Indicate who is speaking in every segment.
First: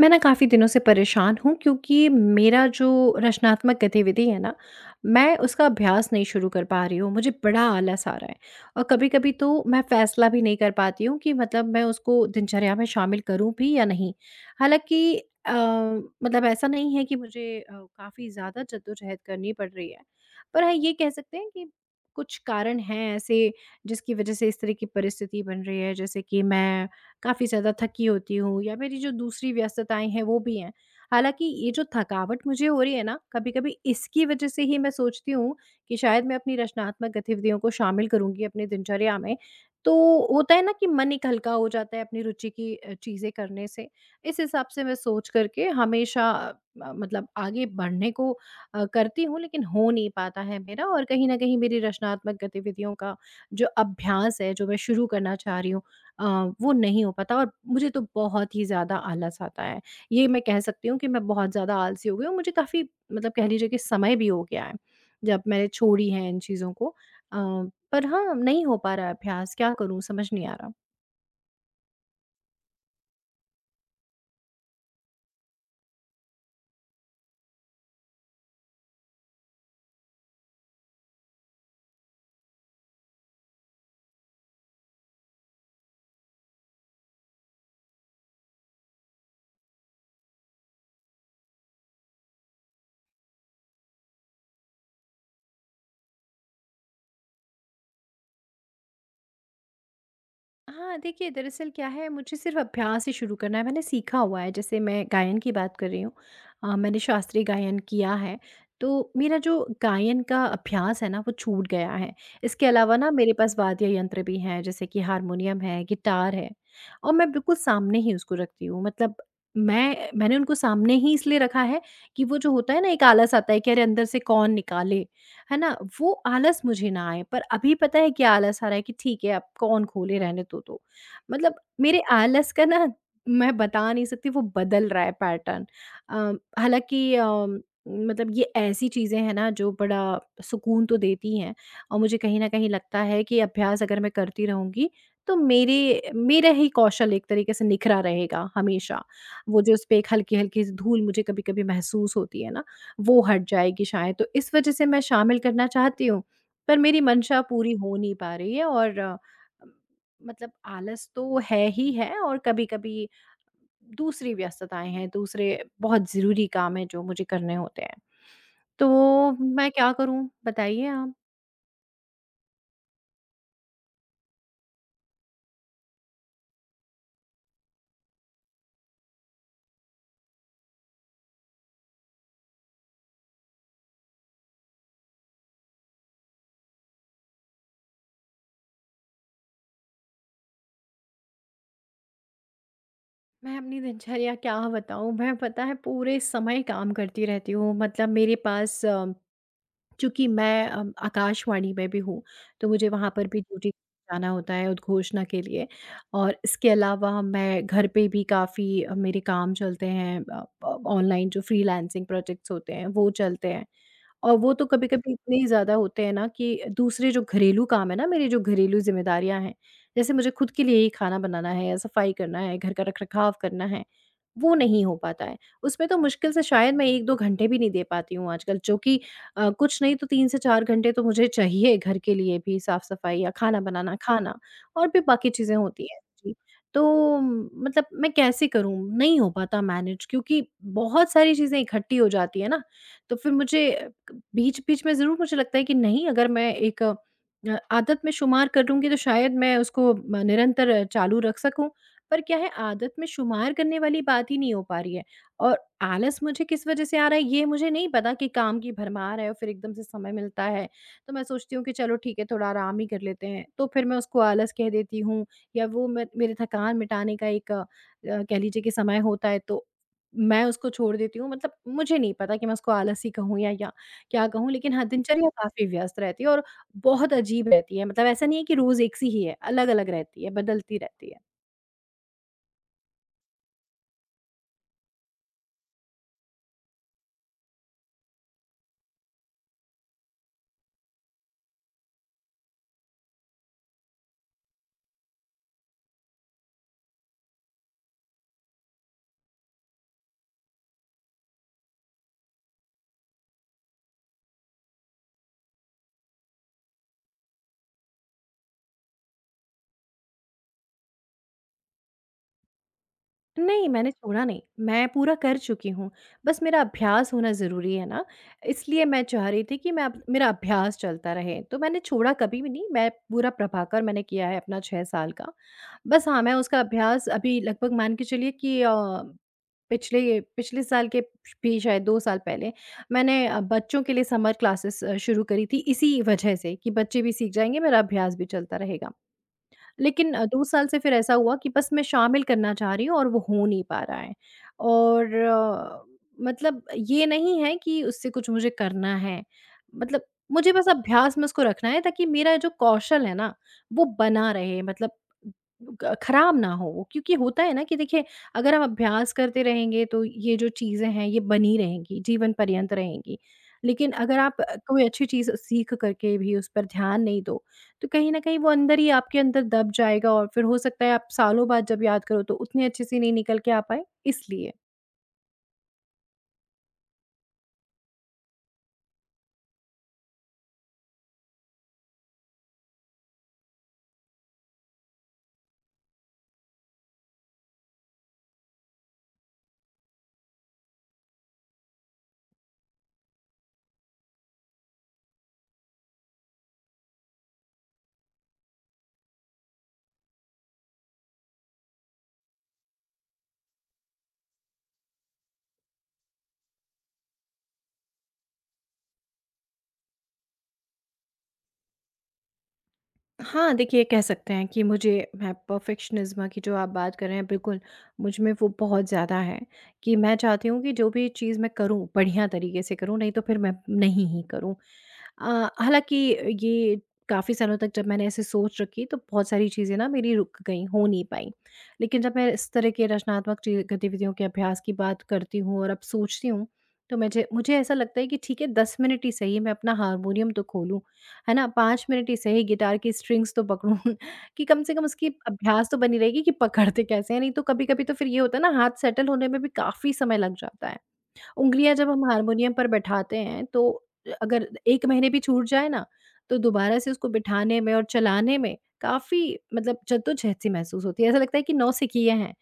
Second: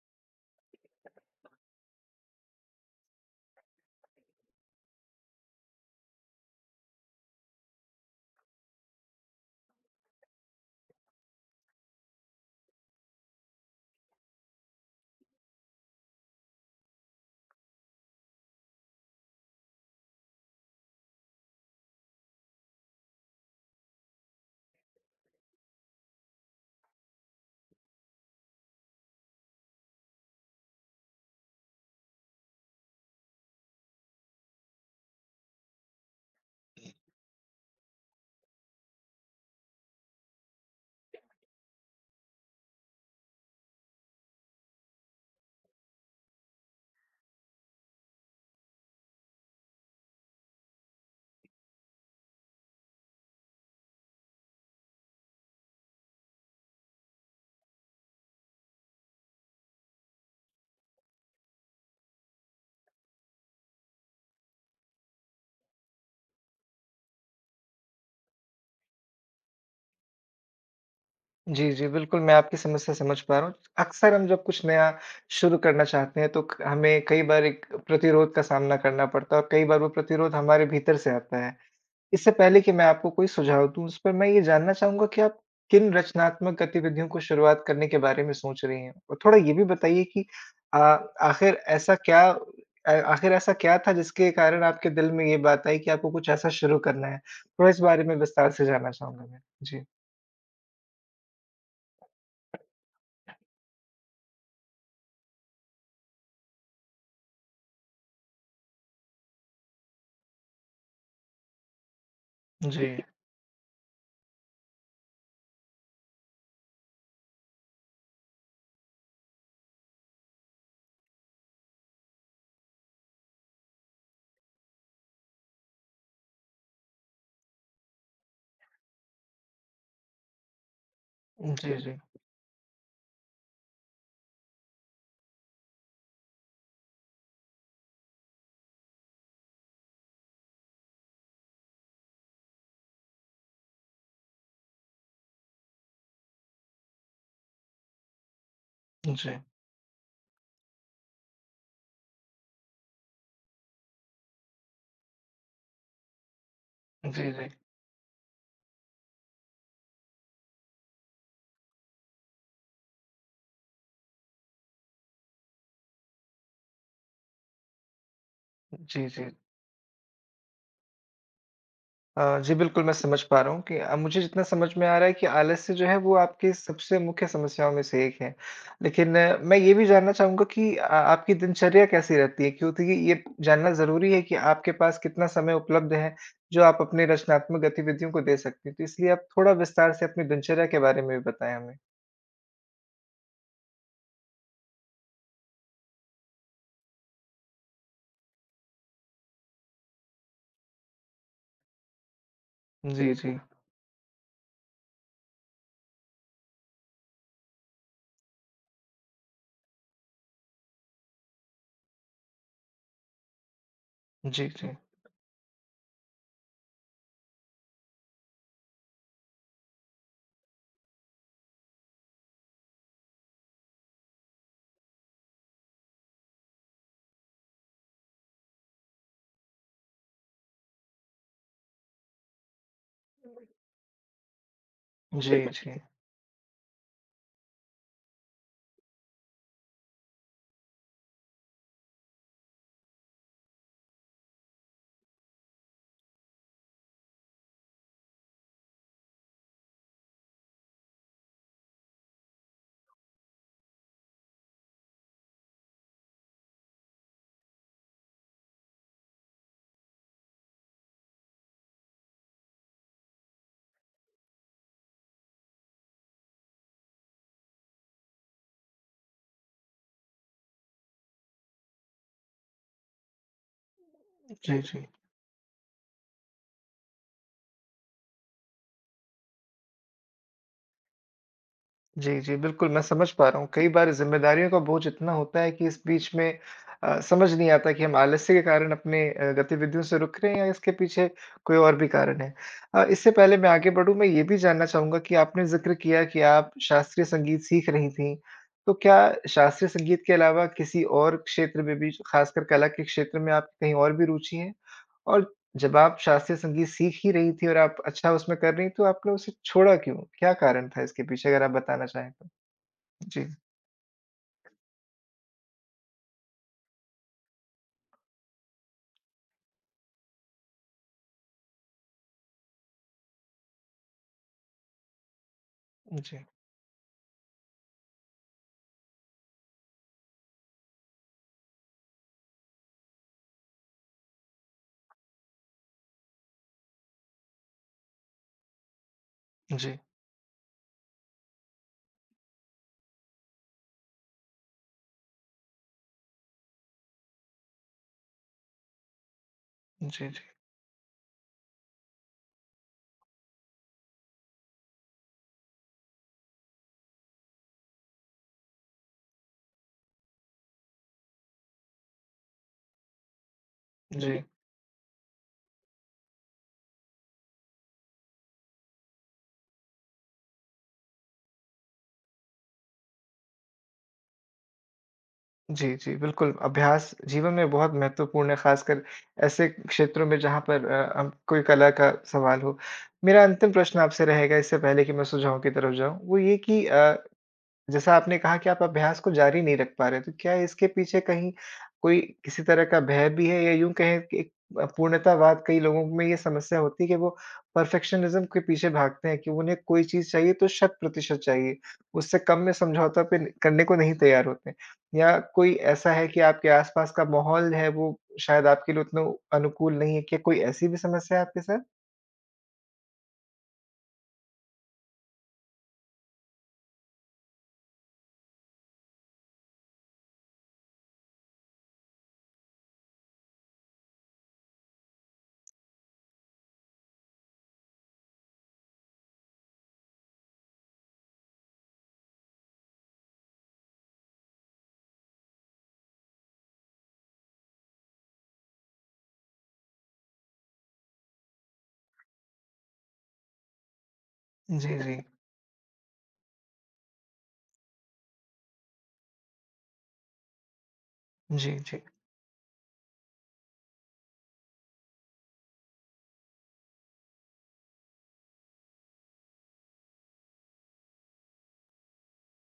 Speaker 1: मैं ना काफ़ी दिनों से परेशान हूँ, क्योंकि मेरा जो रचनात्मक गतिविधि है ना, मैं उसका अभ्यास नहीं शुरू कर पा रही हूँ। मुझे बड़ा आलस आ रहा है और कभी-कभी तो मैं फ़ैसला भी नहीं कर पाती हूँ कि मतलब मैं उसको दिनचर्या में शामिल करूँ भी या नहीं। हालाँकि अ, मतलब ऐसा नहीं है कि मुझे काफ़ी ज़्यादा जद्दोजहद करनी पड़ रही है। पर हाँ, ये कह सकते हैं कि कुछ कारण हैं ऐसे, जिसकी वज़ह से इस तरह की परिस्थिति बन रही है, जैसे कि मैं काफ़ी ज़्यादा थकी होती हूँ या मेरी जो दूसरी व्यस्तताएं हैं वो भी हैं। हालाँकि ये जो थकावट मुझे हो रही है ना, कभी-कभी इसकी वजह से ही मैं सोचती हूँ कि शायद मैं अपनी रचनात्मक गतिविधियों को शामिल करूँगी अपनी दिनचर्या में। तो होता है ना कि मन एक हल्का हो जाता है अपनी रुचि की चीज़ें करने से। इस हिसाब से मैं सोच करके हमेशा मतलब आगे बढ़ने को करती हूँ, लेकिन हो नहीं पाता है मेरा और कहीं न कहीं मेरी रचनात्मक गतिविधियों का जो अभ्यास है, जो मैं शुरू करना चाह रही हूँ अ, वो नहीं हो पाता और मुझे तो बहुत ही ज़्यादा आलस आता है। ये मैं कह सकती हूँ कि मैं बहुत ज़्यादा आलसी हो गई हूँ, मुझे काफ़ी मतलब कह लीजिए कि समय भी हो गया है, जब मैंने छोड़ी है इन चीज़ों को। अ, पर हाँ, नहीं हो पा रहा है अभ्यास, क्या करूँ समझ नहीं आ रहा।
Speaker 2: जी, जी, बिल्कुल, मैं आपकी समस्या समझ पा रहा हूँ। अक्सर हम जब कुछ नया शुरू करना चाहते हैं, तो क हमें कई बार एक प्रतिरोध का सामना करना पड़ता है और कई बार वो प्रतिरोध हमारे भीतर से आता है। इससे पहले कि मैं आपको कोई सुझाव दूँ, उस पर मैं ये जानना चाहूँगा कि आप किन रचनात्मक गतिविधियों को शुरुआत करने के बारे में सोच रही हैं? और थोड़ा ये भी बताइए कि अ, आखिर ऐसा क्या आखिर ऐसा क्या था जिसके कारण आपके दिल में ये बात आई कि आपको कुछ ऐसा शुरू करना है? थोड़ा इस बारे में विस्तार से जानना चाहूँगा मैं। जी।
Speaker 1: हाँ, देखिए दरअसल क्या है, मुझे सिर्फ़ अभ्यास ही शुरू करना है, मैंने सीखा हुआ है। जैसे मैं गायन की बात कर रही हूँ, मैंने शास्त्रीय गायन किया है, तो मेरा जो गायन का अभ्यास है ना वो छूट गया है। इसके
Speaker 2: जी।
Speaker 1: अलावा ना मेरे पास वाद्य यंत्र भी हैं, जैसे कि हारमोनियम है, गिटार है, और मैं बिल्कुल सामने ही उसको रखती हूँ। मतलब मैंने उनको सामने ही इसलिए रखा है कि वो जो होता है ना एक आलस आता है कि अरे अंदर से कौन निकाले? है ना? वो आलस मुझे ना आए, पर अभी पता है क्या आलस आ रहा है कि ठीक है, अब कौन खोले, रहने दो तो। मतलब
Speaker 2: जी, जी।
Speaker 1: मेरे आलस का ना मैं बता नहीं सकती, वो बदल रहा है पैटर्न। हालाँकि मतलब ये ऐसी चीज़ें हैं ना जो बड़ा सुकून तो देती हैं और मुझे कहीं न कहीं लगता है कि अभ्यास अगर मैं करती रहूँगी, तो मेरे मेरा ही कौशल एक तरीके से निखरा रहेगा हमेशा।
Speaker 2: जी,
Speaker 1: वो जो उस पे एक हल्की-हल्की सी धूल मुझे कभी-कभी महसूस होती है ना, वो हट जाएगी शायद, तो इस वज़ह से मैं शामिल करना चाहती हूँ, पर मेरी
Speaker 2: जी,
Speaker 1: मंशा
Speaker 2: जी।
Speaker 1: पूरी हो नहीं पा रही है और मतलब आलस तो है ही है और कभी-कभी दूसरी व्यस्तताएँ हैं, दूसरे बहुत ज़रूरी काम हैं जो मुझे करने होते हैं।
Speaker 2: जी, जी।
Speaker 1: तो मैं क्या करूँ बताइए आप?
Speaker 2: जी, बिल्कुल मैं समझ पा रहा हूँ कि मुझे जितना समझ में आ रहा है कि आलस्य जो है वो आपकी सबसे मुख्य समस्याओं में से एक है। लेकिन मैं ये भी जानना चाहूँगा कि आपकी दिनचर्या कैसी रहती है? क्योंकि ये जानना ज़रूरी है कि आपके पास कितना समय उपलब्ध है, जो आप अपनी रचनात्मक गतिविधियों को दे सकते हैं। तो इसलिए आप थोड़ा विस्तार से अपनी दिनचर्या के बारे में भी बताएँ हमें।
Speaker 1: मैं अपनी दिनचर्या क्या बताऊँ? मैं पता है पूरे समय काम करती रहती हूँ। मतलब मेरे पास, चूँकि मैं आकाशवाणी में भी हूँ, तो मुझे वहाँ
Speaker 2: जी,
Speaker 1: पर
Speaker 2: जी।
Speaker 1: भी ड्यूटी जाना होता है उद्घोषणा के लिए और इसके अलावा मैं घर पे भी काफ़ी मेरे काम चलते हैं। ऑनलाइन जो फ्रीलांसिंग प्रोजेक्ट्स होते हैं, वो चलते हैं। और
Speaker 2: जी,
Speaker 1: वो तो
Speaker 2: जी।
Speaker 1: कभी-कभी इतने ही ज़्यादा होते हैं ना कि दूसरे जो घरेलू काम है ना, मेरी जो घरेलू ज़िम्मेदारियाँ हैं, जैसे मुझे खुद के लिए ही खाना बनाना है या सफाई करना है, घर का रख-रखाव करना है, वो नहीं हो पाता है। उसमें तो मुश्किल से शायद मैं 1-2 घंटे भी नहीं दे पाती हूँ आजकल, जो कि कुछ नहीं तो 3 से 4 घंटे तो मुझे चाहिए घर के लिए भी, साफ-सफाई या खाना बनाना, खाना और भी बाकी
Speaker 2: जी,
Speaker 1: चीज़ें
Speaker 2: जी।
Speaker 1: होती हैं। जी, तो मतलब मैं कैसे करूँ? नहीं हो पाता मैनेज, क्योंकि बहुत सारी चीज़ें इकट्ठी हो जाती हैं ना, तो फिर मुझे बीच-बीच में ज़रूर मुझे लगता है कि नहीं, अगर मैं एक आदत में शुमार कर लूँगी, तो शायद मैं उसको म निरंतर चालू रख सकूँ। पर क्या है, आदत में शुमार करने वाली बात ही नहीं हो पा रही है और आलस मुझे किस वज़ह से आ रहा है ये मुझे नहीं पता। कि काम की भरमार है और फिर एकदम से समय मिलता है, तो मैं सोचती हूँ कि चलो ठीक है, थोड़ा आराम ही कर लेते हैं। तो फिर मैं उसको आलस कह देती हूँ या वो मैं मेरे थकान मिटाने का एक कह लीजिए कि समय होता है, तो मैं उसको छोड़ देती हूँ। मतलब मुझे नहीं पता कि मैं उसको आलस ही कहूँ या क्या कहूँ,
Speaker 2: जी,
Speaker 1: लेकिन
Speaker 2: जी।
Speaker 1: हाँ, दिनचर्या काफ़ी व्यस्त रहती है और बहुत अजीब रहती है, मतलब ऐसा नहीं है कि रोज़ एक सी ही है, अलग-अलग रहती है, बदलती रहती है।
Speaker 2: जी, जी, बिल्कुल, मैं समझ पा रहा हूँ। कई बार ज़िम्मेदारियों का बोझ इतना होता है कि इस बीच में समझ नहीं आता कि हम आलस्य के कारण अपने गतिविधियों से रुक रहे हैं या इसके पीछे कोई और भी कारण है। इससे पहले मैं आगे बढ़ूँ, मैं ये भी जानना चाहूँगा कि आपने ज़िक्र किया कि आप शास्त्रीय संगीत सीख रही थीं, तो क्या शास्त्रीय संगीत के अलावा किसी और क्षेत्र में भी, ख़ासकर कला के क्षेत्र में आपकी कहीं और भी रुचि है? और जब आप शास्त्रीय संगीत सीख ही रही थी और आप अच्छा उसमें कर रही, तो आपने उसे छोड़ा क्यों? क्या कारण था इसके पीछे अगर आप बताना चाहें तो? जी,
Speaker 1: नहीं, मैंने छोड़ा नहीं, मैं पूरा कर चुकी हूँ, बस मेरा अभ्यास होना ज़रूरी है ना, इसलिए मैं चाह रही थी कि मैं अप मेरा अभ्यास चलता रहे। तो मैंने छोड़ा कभी भी नहीं, मैं पूरा प्रभाकर मैंने किया है अपना 6 साल का। बस
Speaker 2: जी,
Speaker 1: हाँ, मैं उसका अभ्यास अभी लगभग मान के चलिए कि पिछले पिछले साल के भी शायद 2 साल पहले मैंने बच्चों के लिए समर क्लासेस शुरू करी थी, इसी वजह से कि बच्चे भी सीख जाएँगे, मेरा अभ्यास भी चलता रहेगा।
Speaker 2: जी,
Speaker 1: लेकिन 2 साल से फिर ऐसा हुआ कि बस मैं शामिल करना चाह रही हूँ और वो हो नहीं पा रहा है। और मतलब ये नहीं है कि उससे कुछ मुझे करना है। मतलब
Speaker 2: जी, जी,
Speaker 1: मुझे बस अभ्यास में उसको रखना है, ताकि मेरा जो कौशल है ना, वो बना रहे, मतलब ग खराब ना हो वो। क्योंकि होता है ना कि देखिए, अगर हम अभ्यास करते रहेंगे तो ये जो चीज़ें हैं ये बनी रहेंगी, जीवन पर्यंत रहेंगी। लेकिन अगर
Speaker 2: जी।
Speaker 1: आप कोई अच्छी चीज़ सीख कर के भी उस पर ध्यान नहीं दोगे, तो कहीं न कहीं वो अंदर ही आपके अंदर दब जाएगा और फिर हो सकता है आप सालों बाद जब याद करो, तो उतने अच्छे से नहीं निकल के आ पाए, इसलिए।
Speaker 2: जी, जी, बिल्कुल अभ्यास जीवन में बहुत महत्वपूर्ण है, ख़ासकर ऐसे क्षेत्रों में जहाँ पर हम कोई कला का सवाल हो। मेरा अंतिम प्रश्न आपसे रहेगा इससे पहले कि मैं सुझाव की तरफ जाऊँ, वो ये कि जैसा आपने कहा कि आप अभ्यास को जारी नहीं रख पा रहे, तो क्या इसके पीछे कहीं कोई किसी तरह का भय भी है या यूँ कहें कि एक पूर्णतावाद कई लोगों में ये समस्या होती है कि वो परफेक्शनिज़्म के पीछे भागते हैं कि उन्हें कोई चीज़ चाहिए तो शत प्रतिशत चाहिए, उससे कम में समझौता पे न करने को नहीं तैयार होते। या कोई ऐसा है कि आपके आस-पास का माहौल है वो शायद आपके लिए उतना अनुकूल नहीं है, क्या कोई ऐसी भी समस्या है आपके साथ?
Speaker 1: हाँ, देखिए कह सकते हैं कि मुझे मैं परफ़ेक्शनिज़्म की जो आप बात कर रहे हैं बिल्कुल, मुझ में वो बहुत ज़्यादा है कि मैं चाहती हूँ कि जो भी चीज़ मैं करूँ बढ़िया तरीके से करूँ, नहीं तो फिर मैं नहीं ही करूँ। हालाँकि ये काफ़ी सालों तक जब मैंने ऐसे सोच रखी, तो बहुत सारी चीज़ें ना मेरी रुक गईं, हो नहीं पाईं। लेकिन जब मैं इस तरह के रचनात्मक चीज़ गतिविधियों के अभ्यास की बात करती हूँ और अब सोचती हूँ, तो मुझे मुझे ऐसा लगता है कि ठीक है 10 मिनट ही सही, मैं अपना हारमोनियम तो खोलूँ, है ना? 5 मिनट ही सही, गिटार की स्ट्रिंग्स तो पकड़ूँ कि कम से
Speaker 2: जी,
Speaker 1: कम
Speaker 2: जी।
Speaker 1: उसकी अभ्यास तो बनी रहेगी कि पकड़ते कैसे हैं, नहीं तो कभी-कभी तो फिर ये होता है ना, हाथ सेटल होने में भी काफ़ी समय लग जाता है।
Speaker 2: जी,
Speaker 1: उँगलियाँ
Speaker 2: जी।
Speaker 1: जब हम हारमोनियम पर बैठाते हैं, तो अगर 1 महीने भी छूट जाए ना, तो दोबारा से उसको बिठाने में और चलाने में काफ़ी मतलब जद्दोजहद सी महसूस होती है। ऐसा लगता है कि नौ सिखिए हैं।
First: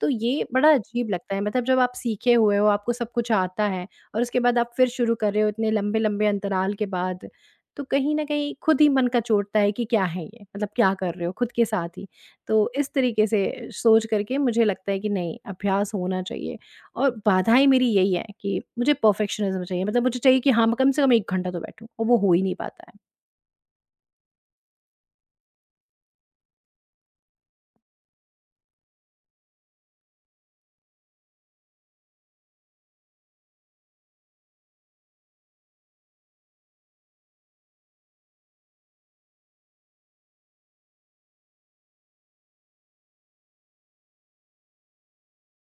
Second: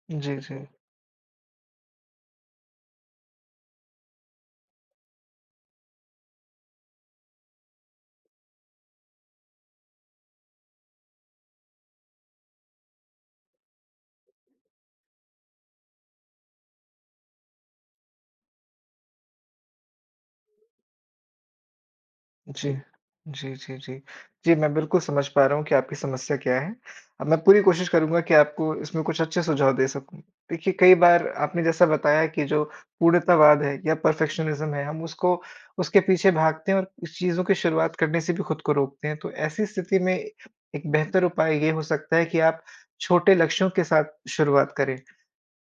Speaker 1: तो
Speaker 2: जी,
Speaker 1: ये
Speaker 2: जी।
Speaker 1: बड़ा अजीब लगता है, मतलब जब आप सीखे हुए हो, आपको सब कुछ आता है और उसके बाद आप फिर शुरू कर रहे हो इतने लंबे-लंबे अंतराल के बाद, तो कहीं न कहीं खुद ही मन कचोटता है कि क्या है ये? मतलब क्या कर रहे हो खुद के साथ ही। तो इस तरीके से सोच करके मुझे लगता है कि नहीं, अभ्यास होना चाहिए। और बाधाएँ मेरी यही है कि मुझे परफेक्शनिज़्म चाहिए। मतलब मुझे चाहिए कि हाँ, मैं कम से कम 1 घंटा तो बैठूँ और वो हो ही नहीं
Speaker 2: जी।
Speaker 1: पाता है।
Speaker 2: जी, जी, जी। जी, मैं बिल्कुल समझ पा रहा हूँ कि आपकी समस्या क्या है। अब मैं पूरी कोशिश करूँगा कि आपको इसमें कुछ अच्छे सुझाव दे सकूँ। देखिए, कई बार आपने जैसा बताया कि जो पूर्णतावाद है या परफेक्शनिज़्म है, हम उसको उसके पीछे भागते हैं और इस चीज़ों की शुरुआत करने से भी खुद को रोकते हैं। तो ऐसी स्थिति में एक बेहतर उपाय ये हो सकता है कि आप छोटे लक्ष्यों के साथ शुरुआत करें।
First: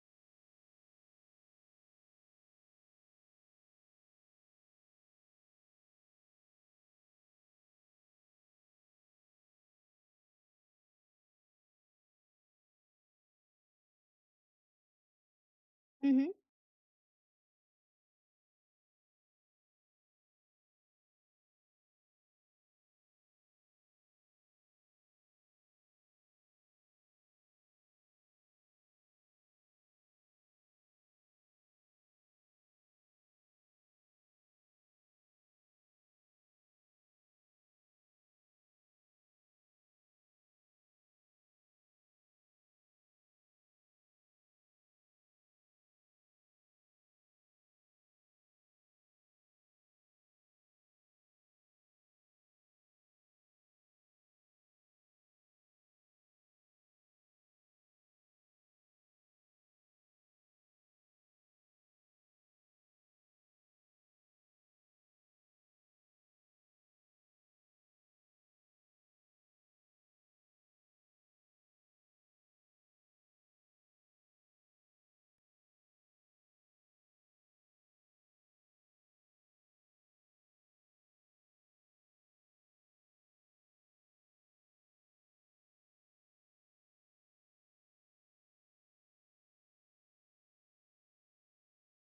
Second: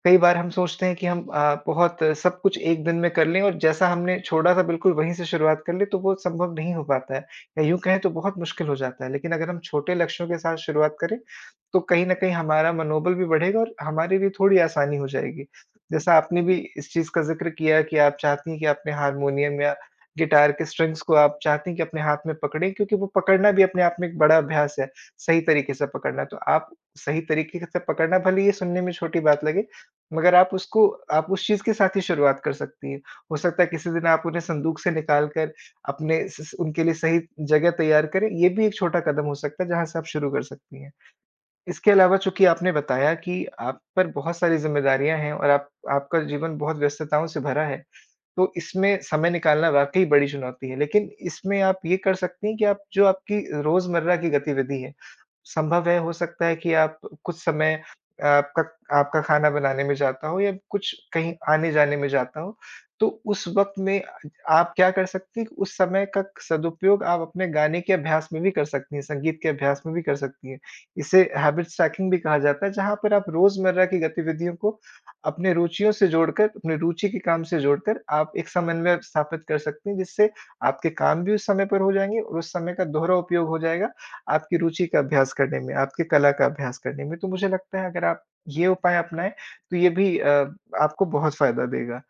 Speaker 2: कई बार हम सोचते हैं कि हम बहुत सब कुछ एक दिन में कर लें और जैसा हमने छोड़ा था बिल्कुल वहीं से शुरुआत कर लें तो वो संभव नहीं हो पाता है या यूँ कहें तो बहुत मुश्किल हो जाता है। लेकिन अगर हम छोटे लक्ष्यों के साथ शुरुआत करें, तो कहीं न कहीं हमारा मनोबल भी बढ़ेगा और हमारे लिए थोड़ी आसानी हो जाएगी।
Speaker 1: हुँ,
Speaker 2: जैसा
Speaker 1: हुँ।
Speaker 2: आपने भी इस चीज़ का ज़िक्र किया कि आप चाहती हैं कि अपने हारमोनियम या गिटार के स्ट्रिंग्स को आप चाहती हैं कि अपने हाथ में पकड़ें क्योंकि वो पकड़ना भी अपने आप में एक बड़ा अभ्यास है, सही तरीके से पकड़ना। तो आप सही तरीके से पकड़ना भले ये सुनने में छोटी बात लगे, मगर आप उस चीज़ के साथ ही शुरुआत कर सकती हैं। हो सकता है किसी दिन आप उन्हें संदूक से निकाल कर अपने स स उनके लिए सही जगह तैयार करें, ये भी एक छोटा कदम हो सकता है जहाँ से आप शुरू कर सकती हैं। इसके अलावा चूँकि आपने बताया कि आप पर बहुत सारी ज़िम्मेदारियाँ हैं और आप आपका जीवन बहुत व्यस्तताओं से भरा है, तो इसमें समय निकालना वाक़ई बड़ी चुनौती है। लेकिन इसमें आप ये कर सकती हैं कि आप जो आपकी रोज़मर्रा की गतिविधि है, संभव है हो सकता है कि आप कुछ समय आपका आपका खाना बनाने में जाता हो या कुछ कहीं आने-जाने में जाता हो, तो उस वक़्त में आप क्या कर सकती हैं कि उस समय का सदुपयोग आप अपने गाने के अभ्यास में भी कर सकती हैं, संगीत के अभ्यास में भी कर सकती हैं। इसे हैबिट स्टैकिंग भी कहा जाता है, जहाँ पर आप रोज़मर्रा की गतिविधियों को अपने रुचियों से जोड़कर, अपनी रुचि के काम से जोड़कर आप एक समन्वय स्थापित कर सकते हैं, जिससे आपके काम भी उस समय पर हो जाएँगे और उस समय का दोहरा उपयोग हो जाएगा आपकी रुचि का अभ्यास करने में, आपकी कला का अभ्यास करने में। तो मुझे लगता है अगर आप ये उपाय अपनाएँ, तो ये भी आपको बहुत फ़ायदा देगा।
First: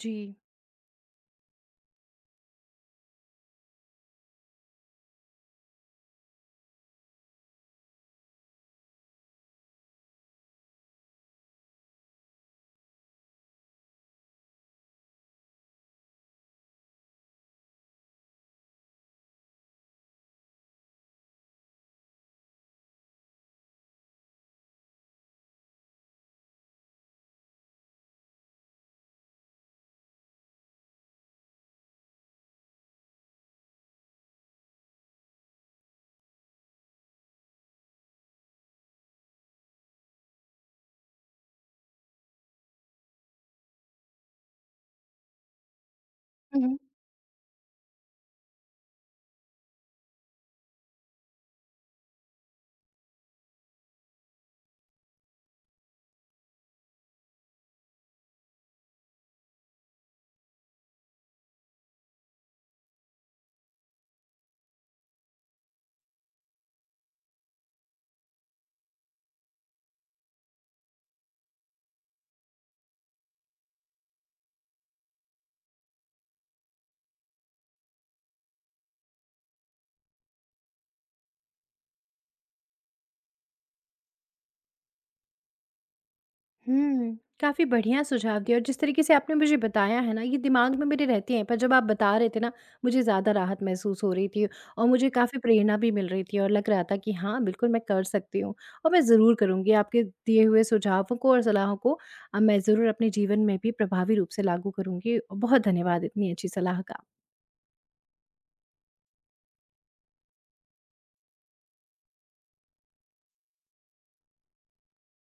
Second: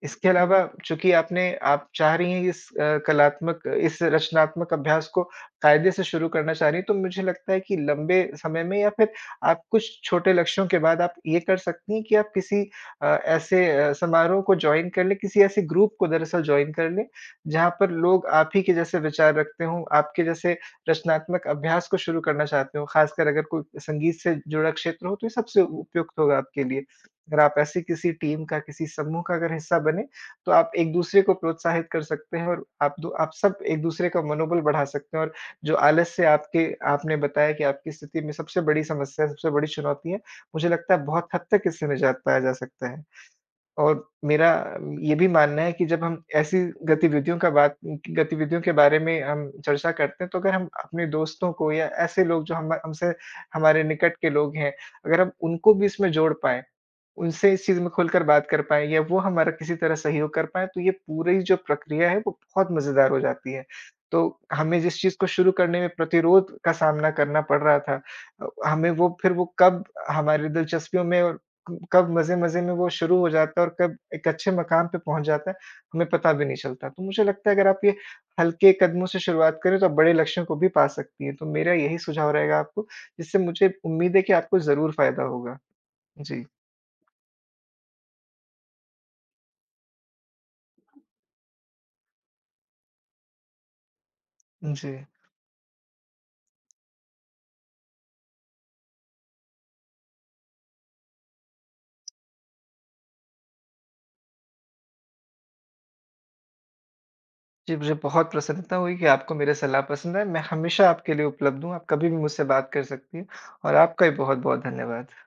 Speaker 1: जी।
Speaker 2: इसके अलावा चूँकि आपने आप चाह रही हैं इस कलात्मक इस रचनात्मक अभ्यास को कायदे से शुरू करना चाह रही हैं, तो मुझे लगता है कि लंबे समय में या फिर आप कुछ छोटे लक्ष्यों के बाद आप ये कर सकती हैं कि आप किसी ऐसे समारोह को जॉइन कर लें, किसी ऐसे ग्रुप को दरअसल जॉइन कर लें, जहाँ पर लोग आप ही के जैसे विचार रखते हों, आपके जैसे रचनात्मक अभ्यास को शुरू करना चाहते हों, खासकर अगर कोई संगीत से जुड़ा क्षेत्र हो, तो ये सबसे उपयुक्त होगा आपके लिए। अगर आप ऐसी किसी टीम का, किसी समूह का अगर हिस्सा बने, तो आप एक-दूसरे को प्रोत्साहित कर सकते हैं और आप सब एक-दूसरे का मनोबल बढ़ा सकते हैं और जो आलस से आपके आपने बताया कि आपकी स्थिति में सबसे बड़ी समस्या, सबसे बड़ी चुनौती है, मुझे लगता है बहुत हद तक इससे निजात पाया जा सकता है। और मेरा ये भी मानना है कि जब हम ऐसी
Speaker 1: हुँ, हुँ।
Speaker 2: गतिविधियों का बात गतिविधियों के बारे में हम चर्चा करते हैं, तो अगर हम अपने दोस्तों को या ऐसे लोग जो हम हमसे हमारे निकट के लोग हैं, अगर हम उनको भी इसमें जोड़ पाएँ, उनसे इस चीज़ में खुलकर बात कर पाएँ या वो हमारा किसी तरह सहयोग कर पाएँ, तो ये पूरी जो प्रक्रिया है, वो बहुत मज़ेदार हो जाती है। तो हमें जिस चीज़ को शुरू करने में प्रतिरोध का सामना करना पड़ रहा था हमें वो फिर वो कब हमारी दिलचस्पियों में और क कब मज़े-मज़े में वो शुरू हो जाता है और कब एक अच्छे मकाम पे पहुँच जाता है, हमें पता भी नहीं चलता। तो मुझे लगता है अगर आप ये हल्के कदमों से शुरुआत करें, तो आप बड़े लक्ष्यों को भी पा सकती हैं। तो मेरा यही सुझाव रहेगा आपको, जिससे मुझे उम्मीद है कि आपको ज़रूर फ़ायदा होगा। जी,
Speaker 1: हुँ, काफ़ी बढ़िया सुझाव दिए और जिस तरीके से आपने मुझे बताया है ना, ये दिमाग में मेरे रहते हैं, पर जब आप बता रहे थे ना, मुझे ज़्यादा राहत महसूस हो रही थी और
Speaker 2: जी।
Speaker 1: मुझे काफ़ी प्रेरणा भी मिल रही थी और लग रहा था कि हाँ, बिल्कुल मैं कर सकती हूँ और मैं ज़रूर करूँगी। आपके दिए हुए सुझावों को और सलाहों को मैं ज़रूर अपने जीवन में भी प्रभावी रूप से लागू करूँगी। बहुत धन्यवाद इतनी अच्छी सलाह का।
Speaker 2: जी, मुझे बहुत प्रसन्नता हुई कि आपको मेरी सलाह पसंद आई। मैं हमेशा आपके लिए उपलब्ध हूँ, आप कभी भी मुझसे बात कर सकती हैं और आपका भी बहुत-बहुत धन्यवाद।